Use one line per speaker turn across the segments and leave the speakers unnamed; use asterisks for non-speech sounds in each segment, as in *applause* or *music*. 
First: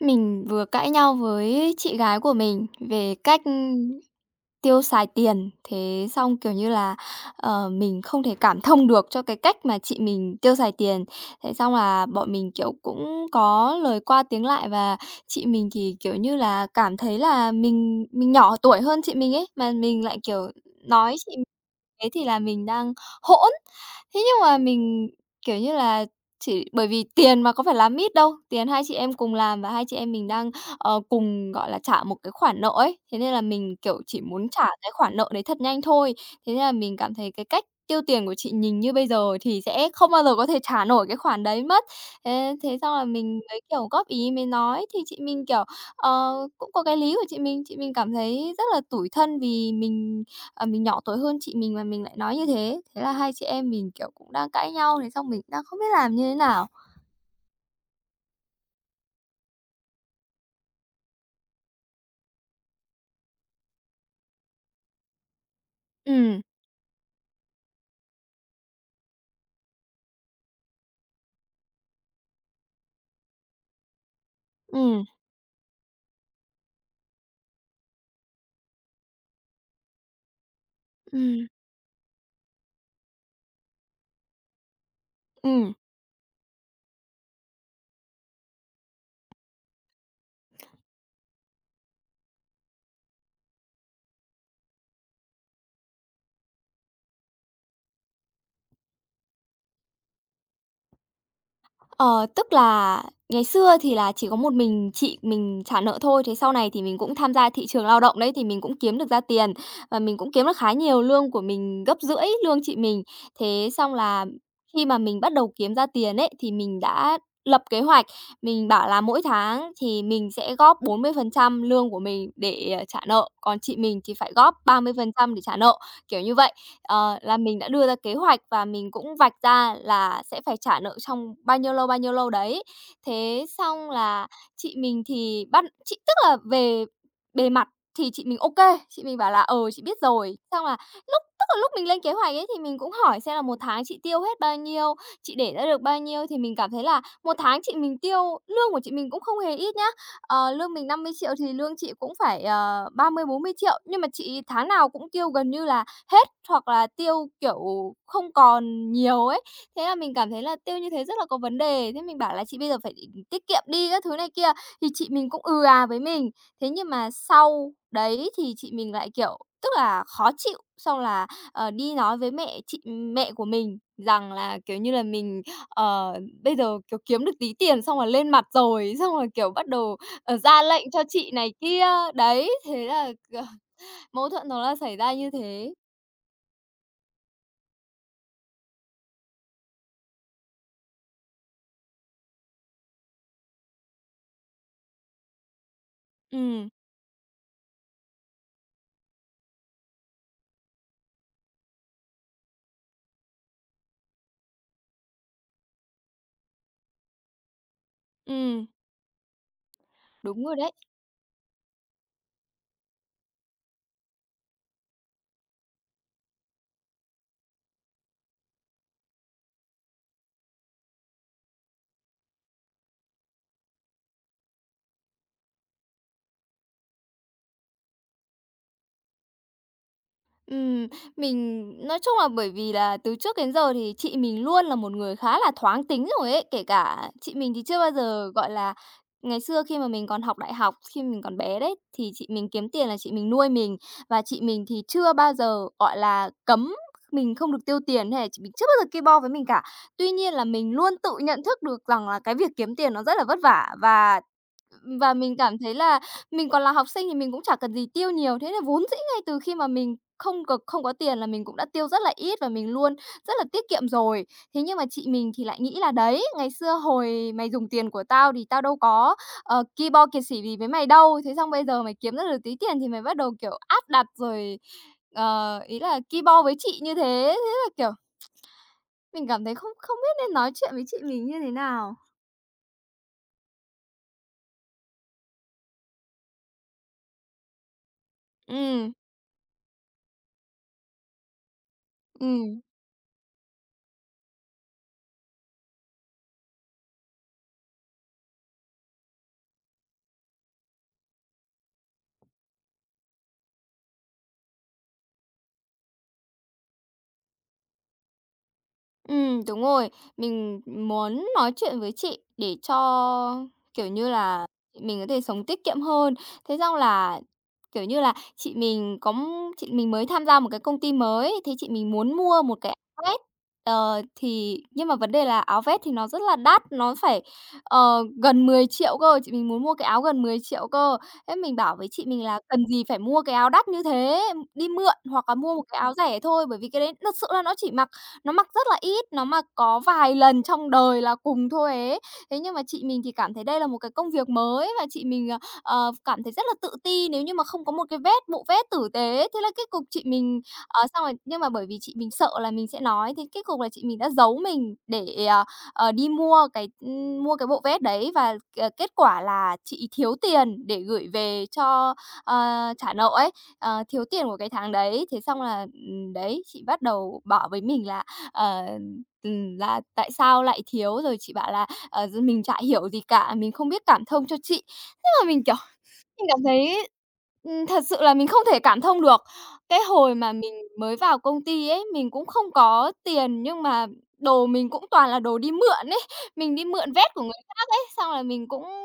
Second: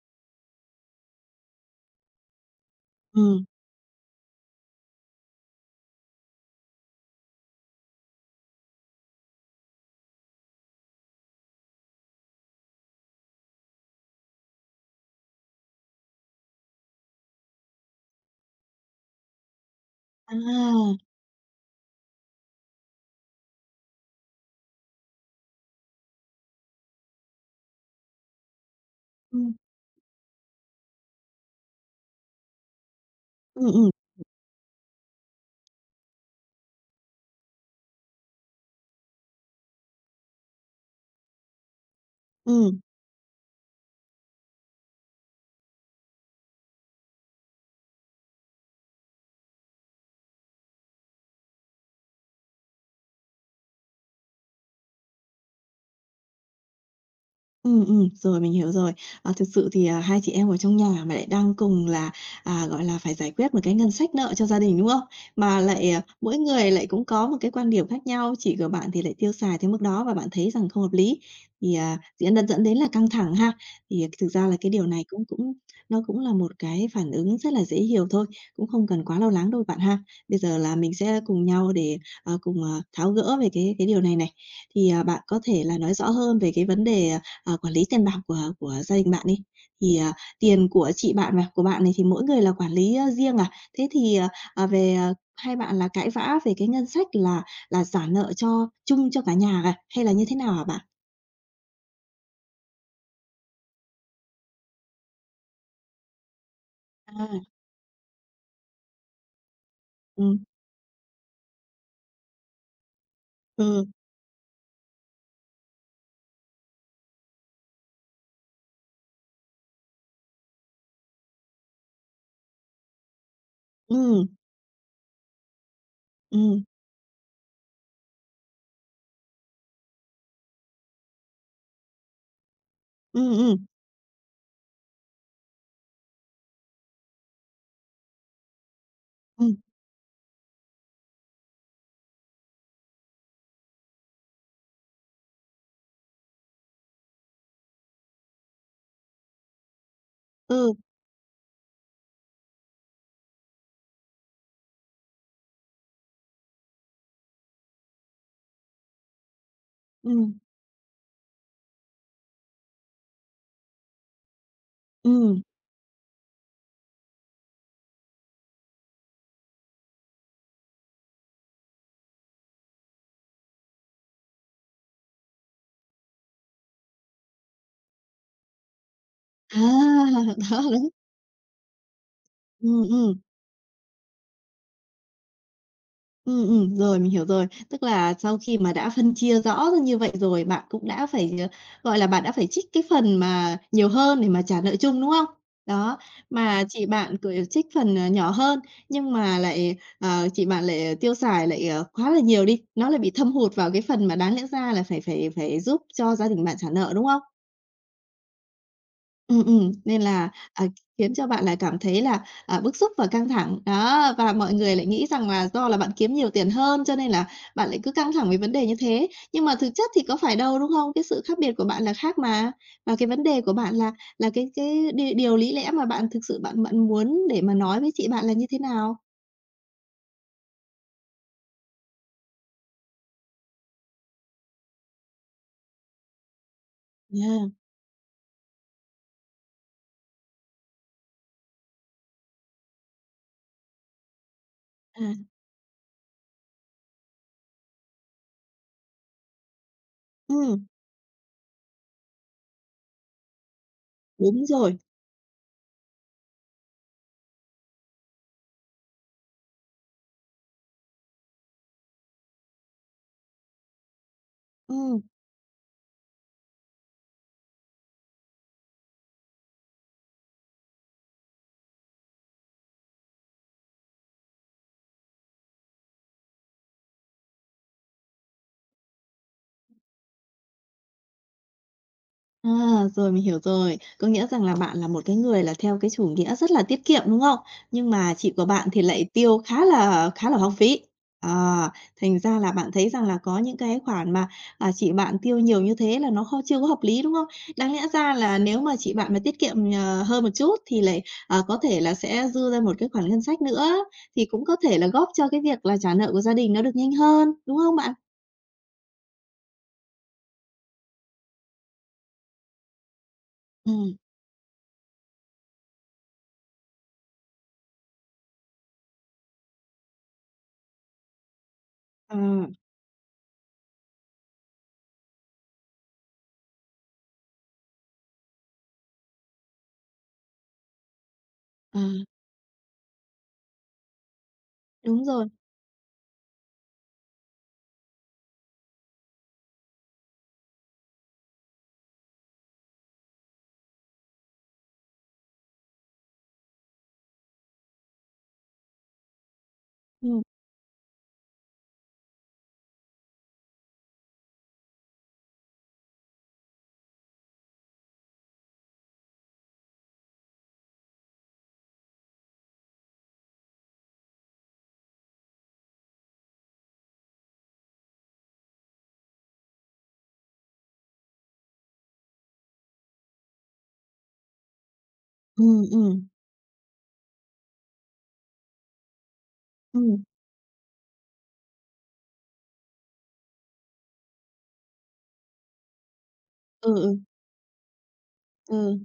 Mình vừa cãi nhau với chị gái của mình về cách,
Ừm,
tiêu xài tiền, thế xong, kiểu như là, mình không thể cảm thông được cho cái cách mà chị mình tiêu xài tiền. Thế xong là bọn mình, kiểu, cũng có lời qua tiếng lại và chị mình thì, kiểu như là, cảm thấy là mình nhỏ tuổi hơn chị mình ấy, mà mình lại, kiểu,
à,
nói chị. Thế thì là mình đang hỗn. Thế nhưng mà mình, kiểu như là, chỉ bởi vì tiền mà có phải làm mít đâu, tiền hai chị em cùng
ừm,
làm và hai chị em mình đang, cùng, gọi là, trả một cái khoản nợ ấy, thế nên là
ừm,
mình,
ừm,
kiểu, chỉ muốn trả cái khoản nợ đấy thật nhanh thôi. Thế nên là mình cảm thấy cái cách tiêu tiền của chị nhìn như bây giờ thì sẽ không bao giờ có thể trả nổi cái khoản đấy mất. Thế thế
ừm.
xong là mình mới, kiểu, góp ý mới nói thì chị mình, kiểu, cũng có cái lý của chị mình cảm thấy rất là tủi thân vì mình. Ờ, mình nhỏ tuổi hơn chị mình mà mình lại nói như thế, thế là hai chị em mình, kiểu, cũng đang cãi nhau, thế xong mình đang không biết làm như thế nào.
Ừ, rồi, mình hiểu rồi. Thực sự thì, hai chị em ở trong nhà mà lại đang cùng là, gọi là, phải giải quyết một cái ngân sách nợ cho gia đình, đúng không? Mà lại, mỗi
Ừ,
người lại cũng có một cái quan điểm khác nhau, chị của bạn thì lại tiêu xài tới mức đó và bạn thấy rằng không hợp lý, thì, diễn đ dẫn đến là căng thẳng ha. Thì thực ra là cái điều
ừ,
này cũng cũng nó cũng là một cái phản ứng rất là dễ hiểu thôi, cũng không cần quá lo lắng đâu bạn ha. Bây giờ là mình sẽ cùng
ừ,
nhau để, cùng, tháo gỡ về cái điều này này. Thì, bạn có thể
ừ.
là nói rõ hơn về cái vấn đề quản lý tiền bạc của gia đình bạn đi, thì, tiền của chị bạn và của bạn này thì mỗi người là quản lý, riêng à? Thế thì, về, hai bạn là cãi vã về cái ngân sách là trả nợ cho chung cho cả nhà à, hay là như thế nào hả bạn?
Ờ, tức là ngày xưa thì là chỉ có một mình chị mình trả nợ thôi, thế sau này thì mình cũng tham gia
À,
thị trường lao động đấy, thì mình cũng kiếm được ra tiền và mình
ừ
cũng kiếm được khá nhiều, lương của mình gấp rưỡi lương chị mình. Thế
ừ,
xong là khi mà mình bắt đầu kiếm ra tiền ấy, thì mình đã lập kế hoạch, mình bảo là mỗi tháng thì mình sẽ góp 40% lương của mình để, trả nợ, còn chị mình thì
ừ
phải góp 30% để trả nợ, kiểu như vậy.
ừ
Ờ, là mình đã đưa ra kế hoạch và mình cũng vạch ra là sẽ phải trả nợ trong bao nhiêu lâu đấy.
ừ
Thế
ừ
xong là chị mình thì bắt chị, tức là về bề mặt thì chị mình ok, chị mình bảo là
ừ
"Ờ, chị biết rồi." Xong là lúc, tức là lúc mình lên kế hoạch ấy, thì mình cũng hỏi xem là một tháng chị tiêu hết bao nhiêu, chị để ra được bao nhiêu, thì mình cảm thấy là một tháng chị mình tiêu lương của chị mình cũng không hề ít nhá. Ờ,
ừ,
lương mình 50 triệu thì lương chị cũng phải, 30.000.000 40.000, nhưng mà chị tháng nào cũng tiêu gần như là hết hoặc là tiêu, kiểu, không còn nhiều ấy. Thế là mình cảm
ừ
thấy là tiêu như thế rất là có vấn đề, thế mình bảo là "Chị bây giờ phải tiết kiệm đi" các thứ này kia, thì chị mình
ừ
cũng "ừ à" với mình. Thế nhưng mà sau đấy thì chị mình lại, kiểu, tức là khó chịu, xong là, đi nói với mẹ chị, mẹ của mình, rằng là, kiểu như là, mình, ờ, bây giờ, kiểu, kiếm được tí tiền xong là lên mặt rồi, xong rồi, kiểu,
À,
bắt đầu, ra
*laughs*
lệnh cho chị này kia. Đấy,
ừ ừ
thế là,
ừm.
*laughs* mâu thuẫn nó là xảy ra như thế.
Ừ rồi, mình hiểu rồi. Tức là sau khi mà đã phân chia rõ ra như vậy rồi, bạn cũng đã phải, gọi là, bạn đã phải trích cái phần mà nhiều hơn để mà trả nợ chung, đúng không? Đó, mà
Ừ.
chị bạn, cứ trích phần, nhỏ hơn, nhưng mà lại, chị bạn lại tiêu xài lại, quá là nhiều đi, nó lại bị thâm hụt vào cái phần mà đáng lẽ ra là phải phải phải giúp cho gia đình bạn trả nợ, đúng không?
Ừm,
Nên là,
đúng rồi đấy.
khiến cho bạn lại cảm thấy là, bức xúc và căng thẳng. Đó, và mọi người lại nghĩ rằng là do là bạn kiếm nhiều tiền hơn cho nên là bạn lại cứ căng thẳng về vấn đề như thế. Nhưng mà thực chất thì có phải đâu, đúng không? Cái sự khác biệt của bạn là khác mà. Và cái vấn đề của bạn là cái đi điều lý lẽ mà bạn thực sự bạn bạn muốn để mà nói với chị bạn là như thế nào?
Ừm, mình nói chung là bởi vì là từ trước đến giờ thì chị mình luôn là một người khá là thoáng tính rồi ấy, kể cả chị
À,
mình thì chưa bao giờ, gọi là, ngày xưa khi mà mình còn học đại học, khi mình còn bé đấy, thì chị mình kiếm tiền là chị mình nuôi mình, và chị mình thì
À.
chưa bao giờ, gọi là, cấm mình không được tiêu tiền hay là chị mình chưa bao giờ ki bo với mình cả. Tuy nhiên là
ừm,
mình luôn tự nhận thức được rằng là cái việc kiếm tiền nó rất là vất vả,
đúng rồi,
và mình cảm thấy là mình còn là học sinh thì mình cũng chả cần gì tiêu nhiều, thế là vốn dĩ ngay từ khi mà mình không không có tiền là mình cũng đã tiêu rất là ít và mình luôn rất là tiết kiệm rồi. Thế nhưng mà
ừm.
chị mình thì lại nghĩ là "Đấy, ngày xưa hồi mày dùng tiền của tao thì tao đâu có, ki bo kiệt sỉ gì với mày đâu, thế xong bây giờ mày kiếm ra được tí tiền thì mày bắt đầu, kiểu, áp đặt rồi, ý là ki bo với chị như thế." Thế là, kiểu, mình cảm thấy không không biết nên nói chuyện với chị mình như thế nào.
À, rồi mình hiểu rồi. Có nghĩa rằng là bạn là một cái người là theo cái chủ nghĩa rất là tiết kiệm, đúng không? Nhưng mà chị của bạn thì
Ừm,
lại tiêu khá là hoang phí. À, thành ra là
ừm.
bạn thấy rằng là có những cái khoản mà, chị bạn tiêu nhiều như thế là nó không chưa có hợp lý, đúng không? Đáng lẽ ra là nếu mà chị bạn mà tiết kiệm, hơn một chút thì lại, có thể là sẽ dư ra một cái khoản ngân sách nữa, thì cũng có thể là góp cho cái việc là trả nợ của gia đình nó được nhanh hơn, đúng không bạn?
Đúng rồi. Mình muốn nói chuyện với chị để cho, kiểu
Ừm.
như là, mình có thể sống tiết kiệm hơn. Thế xong là, kiểu như là, chị mình có chị mình mới tham gia một cái công ty mới, thế chị mình muốn mua
Ừm.
một cái áo vest. Ờ, thì nhưng mà vấn đề là áo vest thì nó rất là đắt, nó phải, gần 10 triệu cơ, chị mình muốn mua cái áo gần 10 triệu cơ. Thế mình bảo
À,
với chị mình là "Cần gì phải mua cái áo đắt như thế, đi mượn
đúng
hoặc
rồi.
là mua một cái áo rẻ thôi." Bởi vì cái đấy thật sự là nó chỉ mặc, nó mặc rất là ít, nó mặc có vài lần trong đời là cùng thôi ấy. Thế nhưng mà chị mình thì cảm thấy đây là một cái công việc mới và chị mình, cảm thấy rất là tự ti nếu như mà không có một cái vết bộ vest tử tế. Thế là kết cục chị
Ừm,
mình xong rồi, nhưng mà bởi vì chị mình sợ là mình sẽ nói, thế kết cục là chị mình đã giấu mình để, đi mua cái bộ vest đấy, và, kết quả là chị thiếu tiền để gửi về cho, ờ, trả nợ ấy, thiếu tiền của cái tháng đấy. Thế xong là, đấy, chị bắt đầu bảo với mình là, ờ, là "Tại sao lại thiếu?" Rồi chị bảo là "Ờ, mình chả hiểu gì cả, mình không biết cảm thông cho chị." Thế mà mình, kiểu,
ừm, ừm,
mình cảm thấy, thật sự là mình không thể cảm thông được. Cái
ừm.
hồi mà mình mới vào công ty ấy, mình cũng không có tiền, nhưng mà đồ mình cũng toàn là đồ đi mượn ấy, mình đi
Ừ,
mượn
ừ,
vét của người khác ấy, xong là mình cũng
ừ,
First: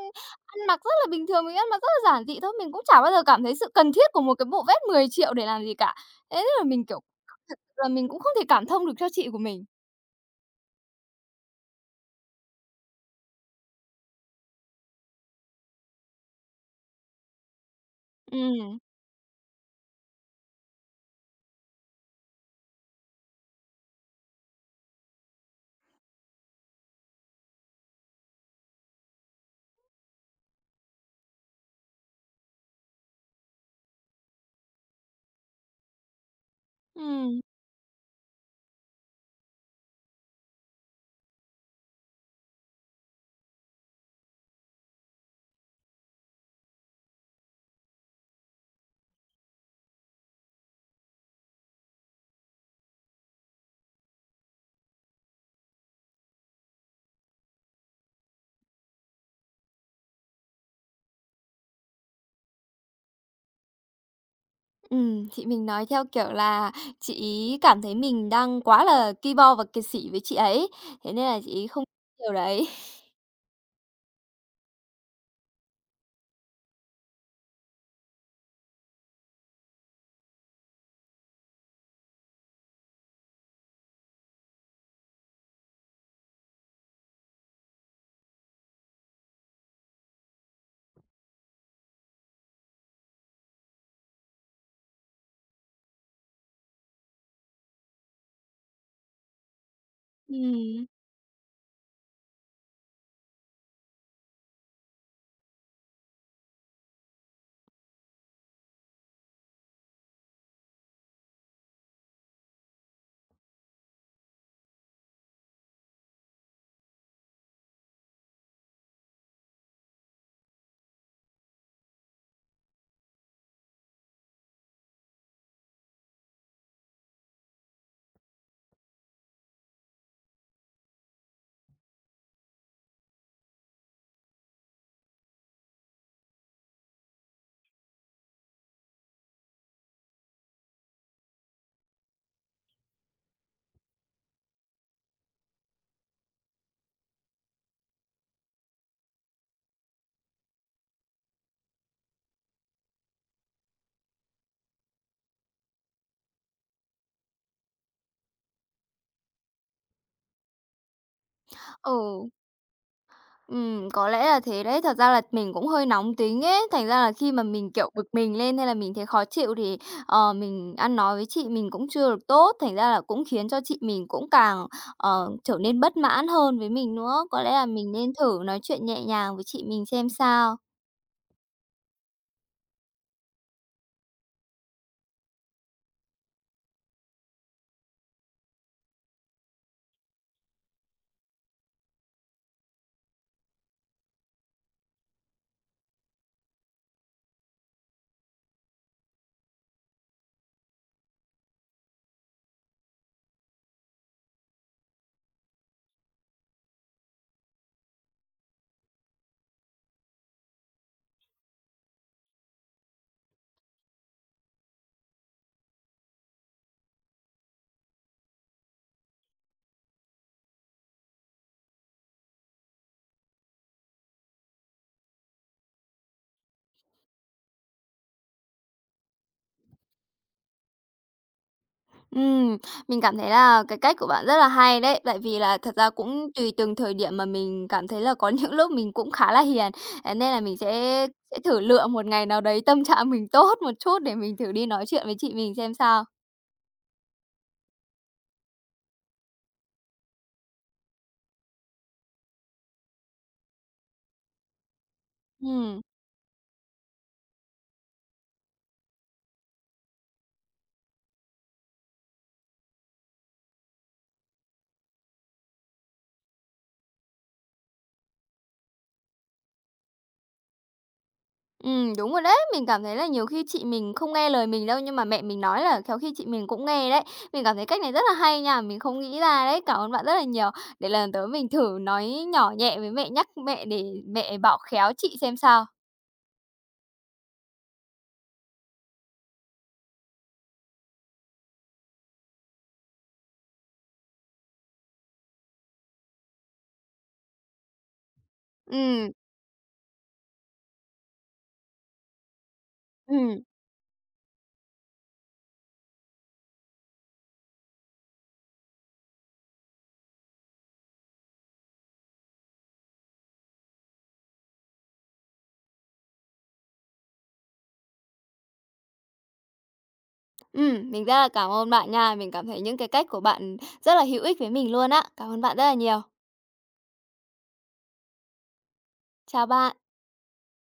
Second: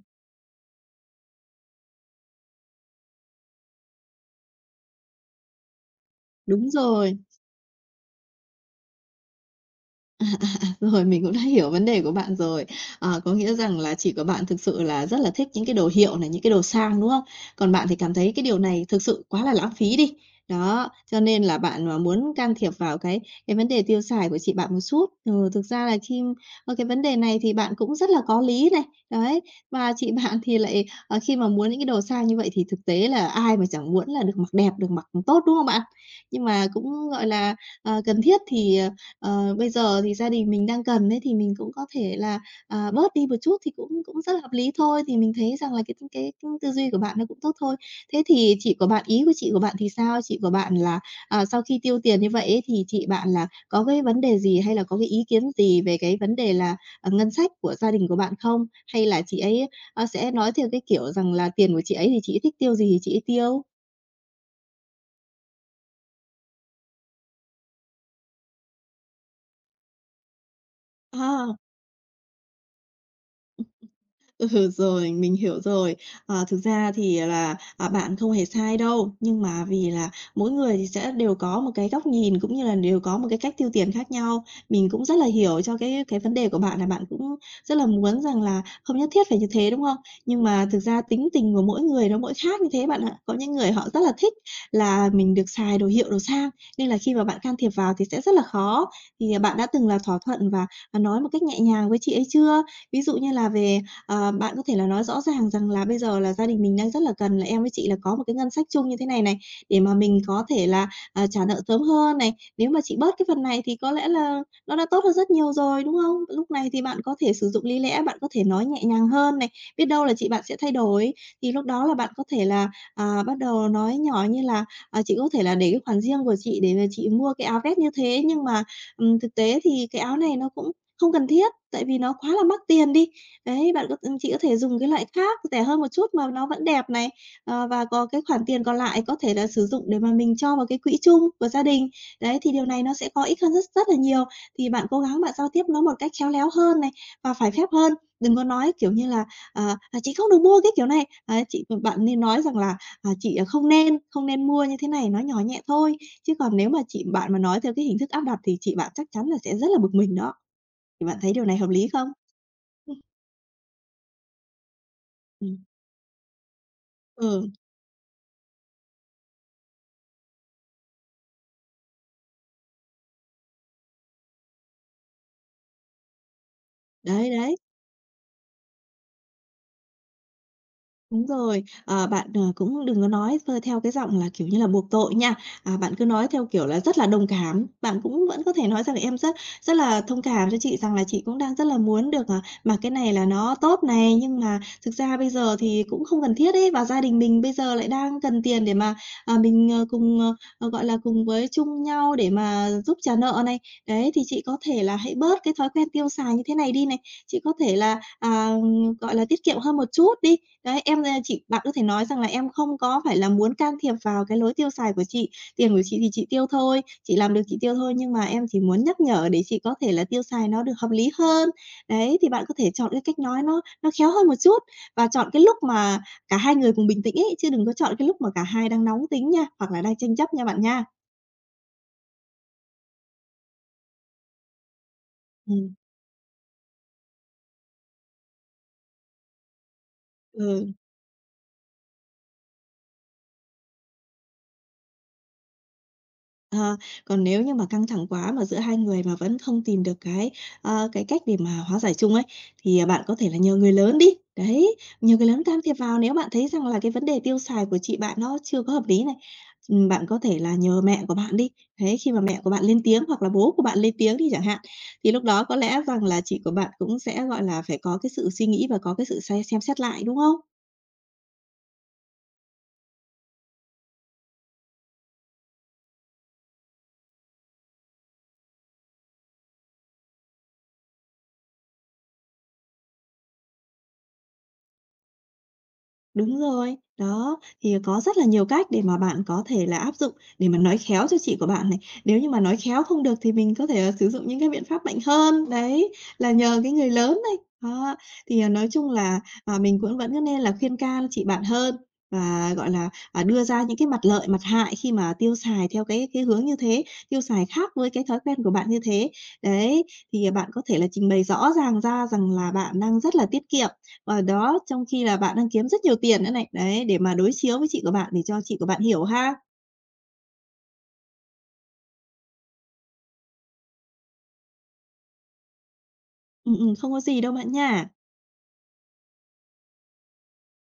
ăn mặc rất là bình thường, mình ăn mặc rất là giản dị thôi, mình cũng chả bao giờ cảm thấy sự cần thiết của một cái bộ vét 10 triệu để làm gì cả. Thế là
đúng
mình, kiểu,
rồi.
thật sự là mình cũng không thể cảm thông được cho chị của mình.
*laughs* Rồi, mình cũng đã hiểu vấn đề của bạn rồi. Có nghĩa rằng là chỉ có bạn thực sự là rất là thích những cái đồ hiệu này, những cái đồ sang, đúng không? Còn bạn thì cảm thấy cái điều
Ừm,
này thực sự quá là lãng phí đi. Đó, cho nên là bạn mà muốn can thiệp vào cái vấn đề tiêu xài của chị bạn một chút. Ừ, thực ra là cái vấn đề này thì bạn cũng rất là có lý này, đấy. Và chị *laughs* bạn thì lại, khi mà muốn những cái đồ sang như vậy thì thực tế là ai mà chẳng muốn là được mặc đẹp, được mặc tốt, đúng không bạn? Nhưng mà cũng, gọi
ừm.
là, cần thiết thì, Ờ, bây giờ thì gia đình mình đang cần ấy, thì mình cũng có thể là, bớt đi một chút thì cũng cũng rất là hợp lý thôi, thì mình thấy rằng là cái tư duy của bạn nó cũng tốt thôi. Thế thì chị của bạn ý của chị của bạn thì sao? Chị của bạn là, sau khi tiêu tiền như vậy ấy, thì chị bạn là có cái vấn đề gì hay là có cái ý kiến gì về cái vấn đề là, ngân sách của gia đình của bạn không? Hay là chị ấy, sẽ nói theo cái kiểu rằng là tiền của chị ấy thì chị ấy thích tiêu gì thì chị ấy tiêu?
Ừm, chị mình nói theo kiểu là chị ấy cảm thấy mình đang quá là ki bo và kiệt sĩ với chị ấy, thế nên là chị
À.
ấy không điều đấy.
Ừ, rồi, mình hiểu rồi. Thực ra thì là, bạn không hề sai đâu, nhưng mà vì là mỗi người thì sẽ đều có một cái góc nhìn, cũng như là đều có một cái cách tiêu tiền khác nhau. Mình cũng rất là hiểu cho cái vấn đề của bạn là bạn cũng rất là muốn rằng là không nhất thiết phải như thế, đúng không? Nhưng mà thực ra tính tình của mỗi người nó mỗi khác như thế bạn ạ. Có những người họ rất là thích là mình được xài đồ hiệu, đồ sang, nên là khi mà bạn can thiệp vào thì sẽ rất là khó. Thì, bạn đã từng là thỏa
*laughs*
thuận và,
Ừm.
nói một cách nhẹ nhàng với chị ấy chưa? Ví dụ như là về Ờ, bạn có thể là nói rõ ràng rằng là bây giờ là gia đình mình đang rất là cần là em với chị là có một cái ngân sách chung như thế này này, để mà mình có thể là, trả nợ sớm hơn này. Nếu mà chị bớt cái phần này thì có lẽ là nó đã tốt hơn rất nhiều rồi, đúng không? Lúc này thì bạn có thể sử dụng lý lẽ, bạn có thể nói nhẹ nhàng hơn này, biết đâu là chị bạn sẽ thay đổi. Thì lúc đó là bạn có thể là, bắt đầu nói nhỏ như là, "Chị có thể là để cái khoản riêng của chị để mà chị mua cái áo vest như thế, nhưng mà, thực tế thì cái áo này nó cũng không cần thiết, tại vì nó quá là mắc tiền đi. Đấy, bạn có chị có thể dùng cái loại khác rẻ hơn một chút mà nó vẫn đẹp này, và có cái khoản tiền còn lại có thể là sử dụng để mà mình cho vào cái quỹ chung của gia đình. Đấy, thì điều này nó sẽ có ích hơn rất rất là nhiều. Thì bạn cố gắng bạn giao tiếp nó một cách khéo léo hơn này và phải phép hơn, đừng có nói, kiểu như là, "À, chị không được mua cái kiểu này." Đấy, chị bạn nên nói rằng là, "Chị, không nên mua như thế này." Nói nhỏ nhẹ thôi, chứ còn nếu mà chị bạn mà nói theo cái hình thức áp đặt thì chị bạn chắc chắn là sẽ rất là bực mình đó. Thì bạn thấy điều này hợp lý không?
Ừ.
Ừm,
Ừm, có lẽ là thế đấy. Thật ra là mình cũng hơi nóng tính ấy, thành ra là khi mà
Ừ.
mình, kiểu, bực mình lên hay là mình thấy khó chịu thì, mình ăn nói với chị mình cũng chưa được tốt, thành ra là cũng khiến cho chị mình cũng càng, trở nên bất mãn hơn với mình nữa.
Đấy,
Có lẽ
đấy.
là mình nên thử nói chuyện nhẹ nhàng với chị mình xem sao.
Đúng rồi, bạn, cũng đừng có nói theo cái giọng là, kiểu như là, buộc tội nha. Bạn cứ nói theo kiểu là rất là đồng cảm, bạn cũng vẫn có thể nói rằng là "Em rất rất là thông cảm cho chị rằng là chị cũng đang rất là muốn được, mặc cái này là nó tốt này, nhưng mà thực ra bây giờ thì cũng không cần thiết ấy, và gia đình mình bây giờ lại đang cần tiền để mà, mình, cùng, gọi là, cùng với chung nhau để mà giúp trả nợ này. Đấy, thì chị có thể là hãy bớt cái thói quen tiêu xài như thế này đi này, chị có thể là, gọi là, tiết kiệm hơn một chút đi, Đấy, chị bạn có thể nói rằng là em không có phải là muốn can thiệp vào cái lối tiêu xài của chị, tiền của chị thì chị tiêu thôi, chị làm được chị tiêu thôi, nhưng mà em chỉ muốn nhắc nhở để chị có thể là tiêu xài nó được hợp lý hơn. Đấy, thì bạn có thể chọn cái cách nói nó khéo hơn một chút và chọn cái lúc mà cả hai người cùng bình tĩnh ấy, chứ đừng có chọn cái lúc mà cả hai đang nóng tính nha, hoặc là đang tranh chấp nha bạn nha.
Ừm, mình cảm thấy là cái cách của bạn rất là hay đấy, tại vì là
Ừm,
thật ra cũng tùy từng thời điểm mà mình cảm thấy là có *laughs* những lúc mình cũng khá là hiền, thế nên là mình
ừ.
sẽ thử lựa một ngày nào đấy tâm trạng mình tốt một chút để mình thử đi nói chuyện với chị mình xem sao.
Ờ, còn nếu như mà căng thẳng quá mà giữa hai người mà vẫn không tìm được cái, cái cách để mà hóa giải chung ấy, thì, bạn có thể là nhờ người lớn đi. Đấy, nhờ người lớn can thiệp
Ừm,
vào nếu bạn thấy rằng là cái vấn đề tiêu xài của chị bạn nó chưa có hợp lý này. Bạn có thể là nhờ mẹ của bạn đi. Đấy, khi mà mẹ của bạn lên tiếng hoặc là bố của bạn lên tiếng đi chẳng hạn, thì lúc đó có lẽ rằng là chị của bạn cũng sẽ, gọi là, phải có cái sự suy nghĩ và có cái sự xem xét lại, đúng không?
đúng rồi đấy, mình cảm thấy là nhiều khi chị mình không nghe lời mình đâu, nhưng mà mẹ mình nói là khéo khi chị mình cũng nghe đấy. Mình cảm thấy cách này rất là hay nha, mình không nghĩ ra đấy, cảm ơn bạn rất là nhiều. Để lần tới mình thử nói nhỏ nhẹ với mẹ, nhắc mẹ để mẹ bảo khéo chị xem sao.
Đúng rồi, đó, thì có rất là nhiều cách để mà bạn có thể là áp dụng để mà nói khéo cho chị của bạn này. Nếu như mà nói khéo không được thì mình có thể là sử dụng những cái biện pháp mạnh hơn, đấy, là nhờ cái người lớn này. Đó, thì, nói chung
Ừm.
là, mình cũng vẫn nên là khuyên can chị bạn hơn và, gọi là,
Ừm,
đưa ra những cái mặt lợi, mặt hại khi mà tiêu xài theo cái hướng như thế, tiêu xài khác với cái thói quen của bạn như thế. Đấy, thì, bạn có thể là trình bày rõ ràng ra rằng là bạn đang rất là tiết kiệm Ờ, đó, trong khi là bạn đang kiếm rất nhiều tiền nữa này. Đấy, để mà đối chiếu với chị của bạn để cho chị của bạn hiểu ha.
mình rất là cảm ơn bạn nha. Mình cảm thấy những cái cách của bạn rất là hữu ích với mình luôn á. Cảm ơn bạn rất là nhiều.
Không có gì đâu bạn nha.
Chào bạn.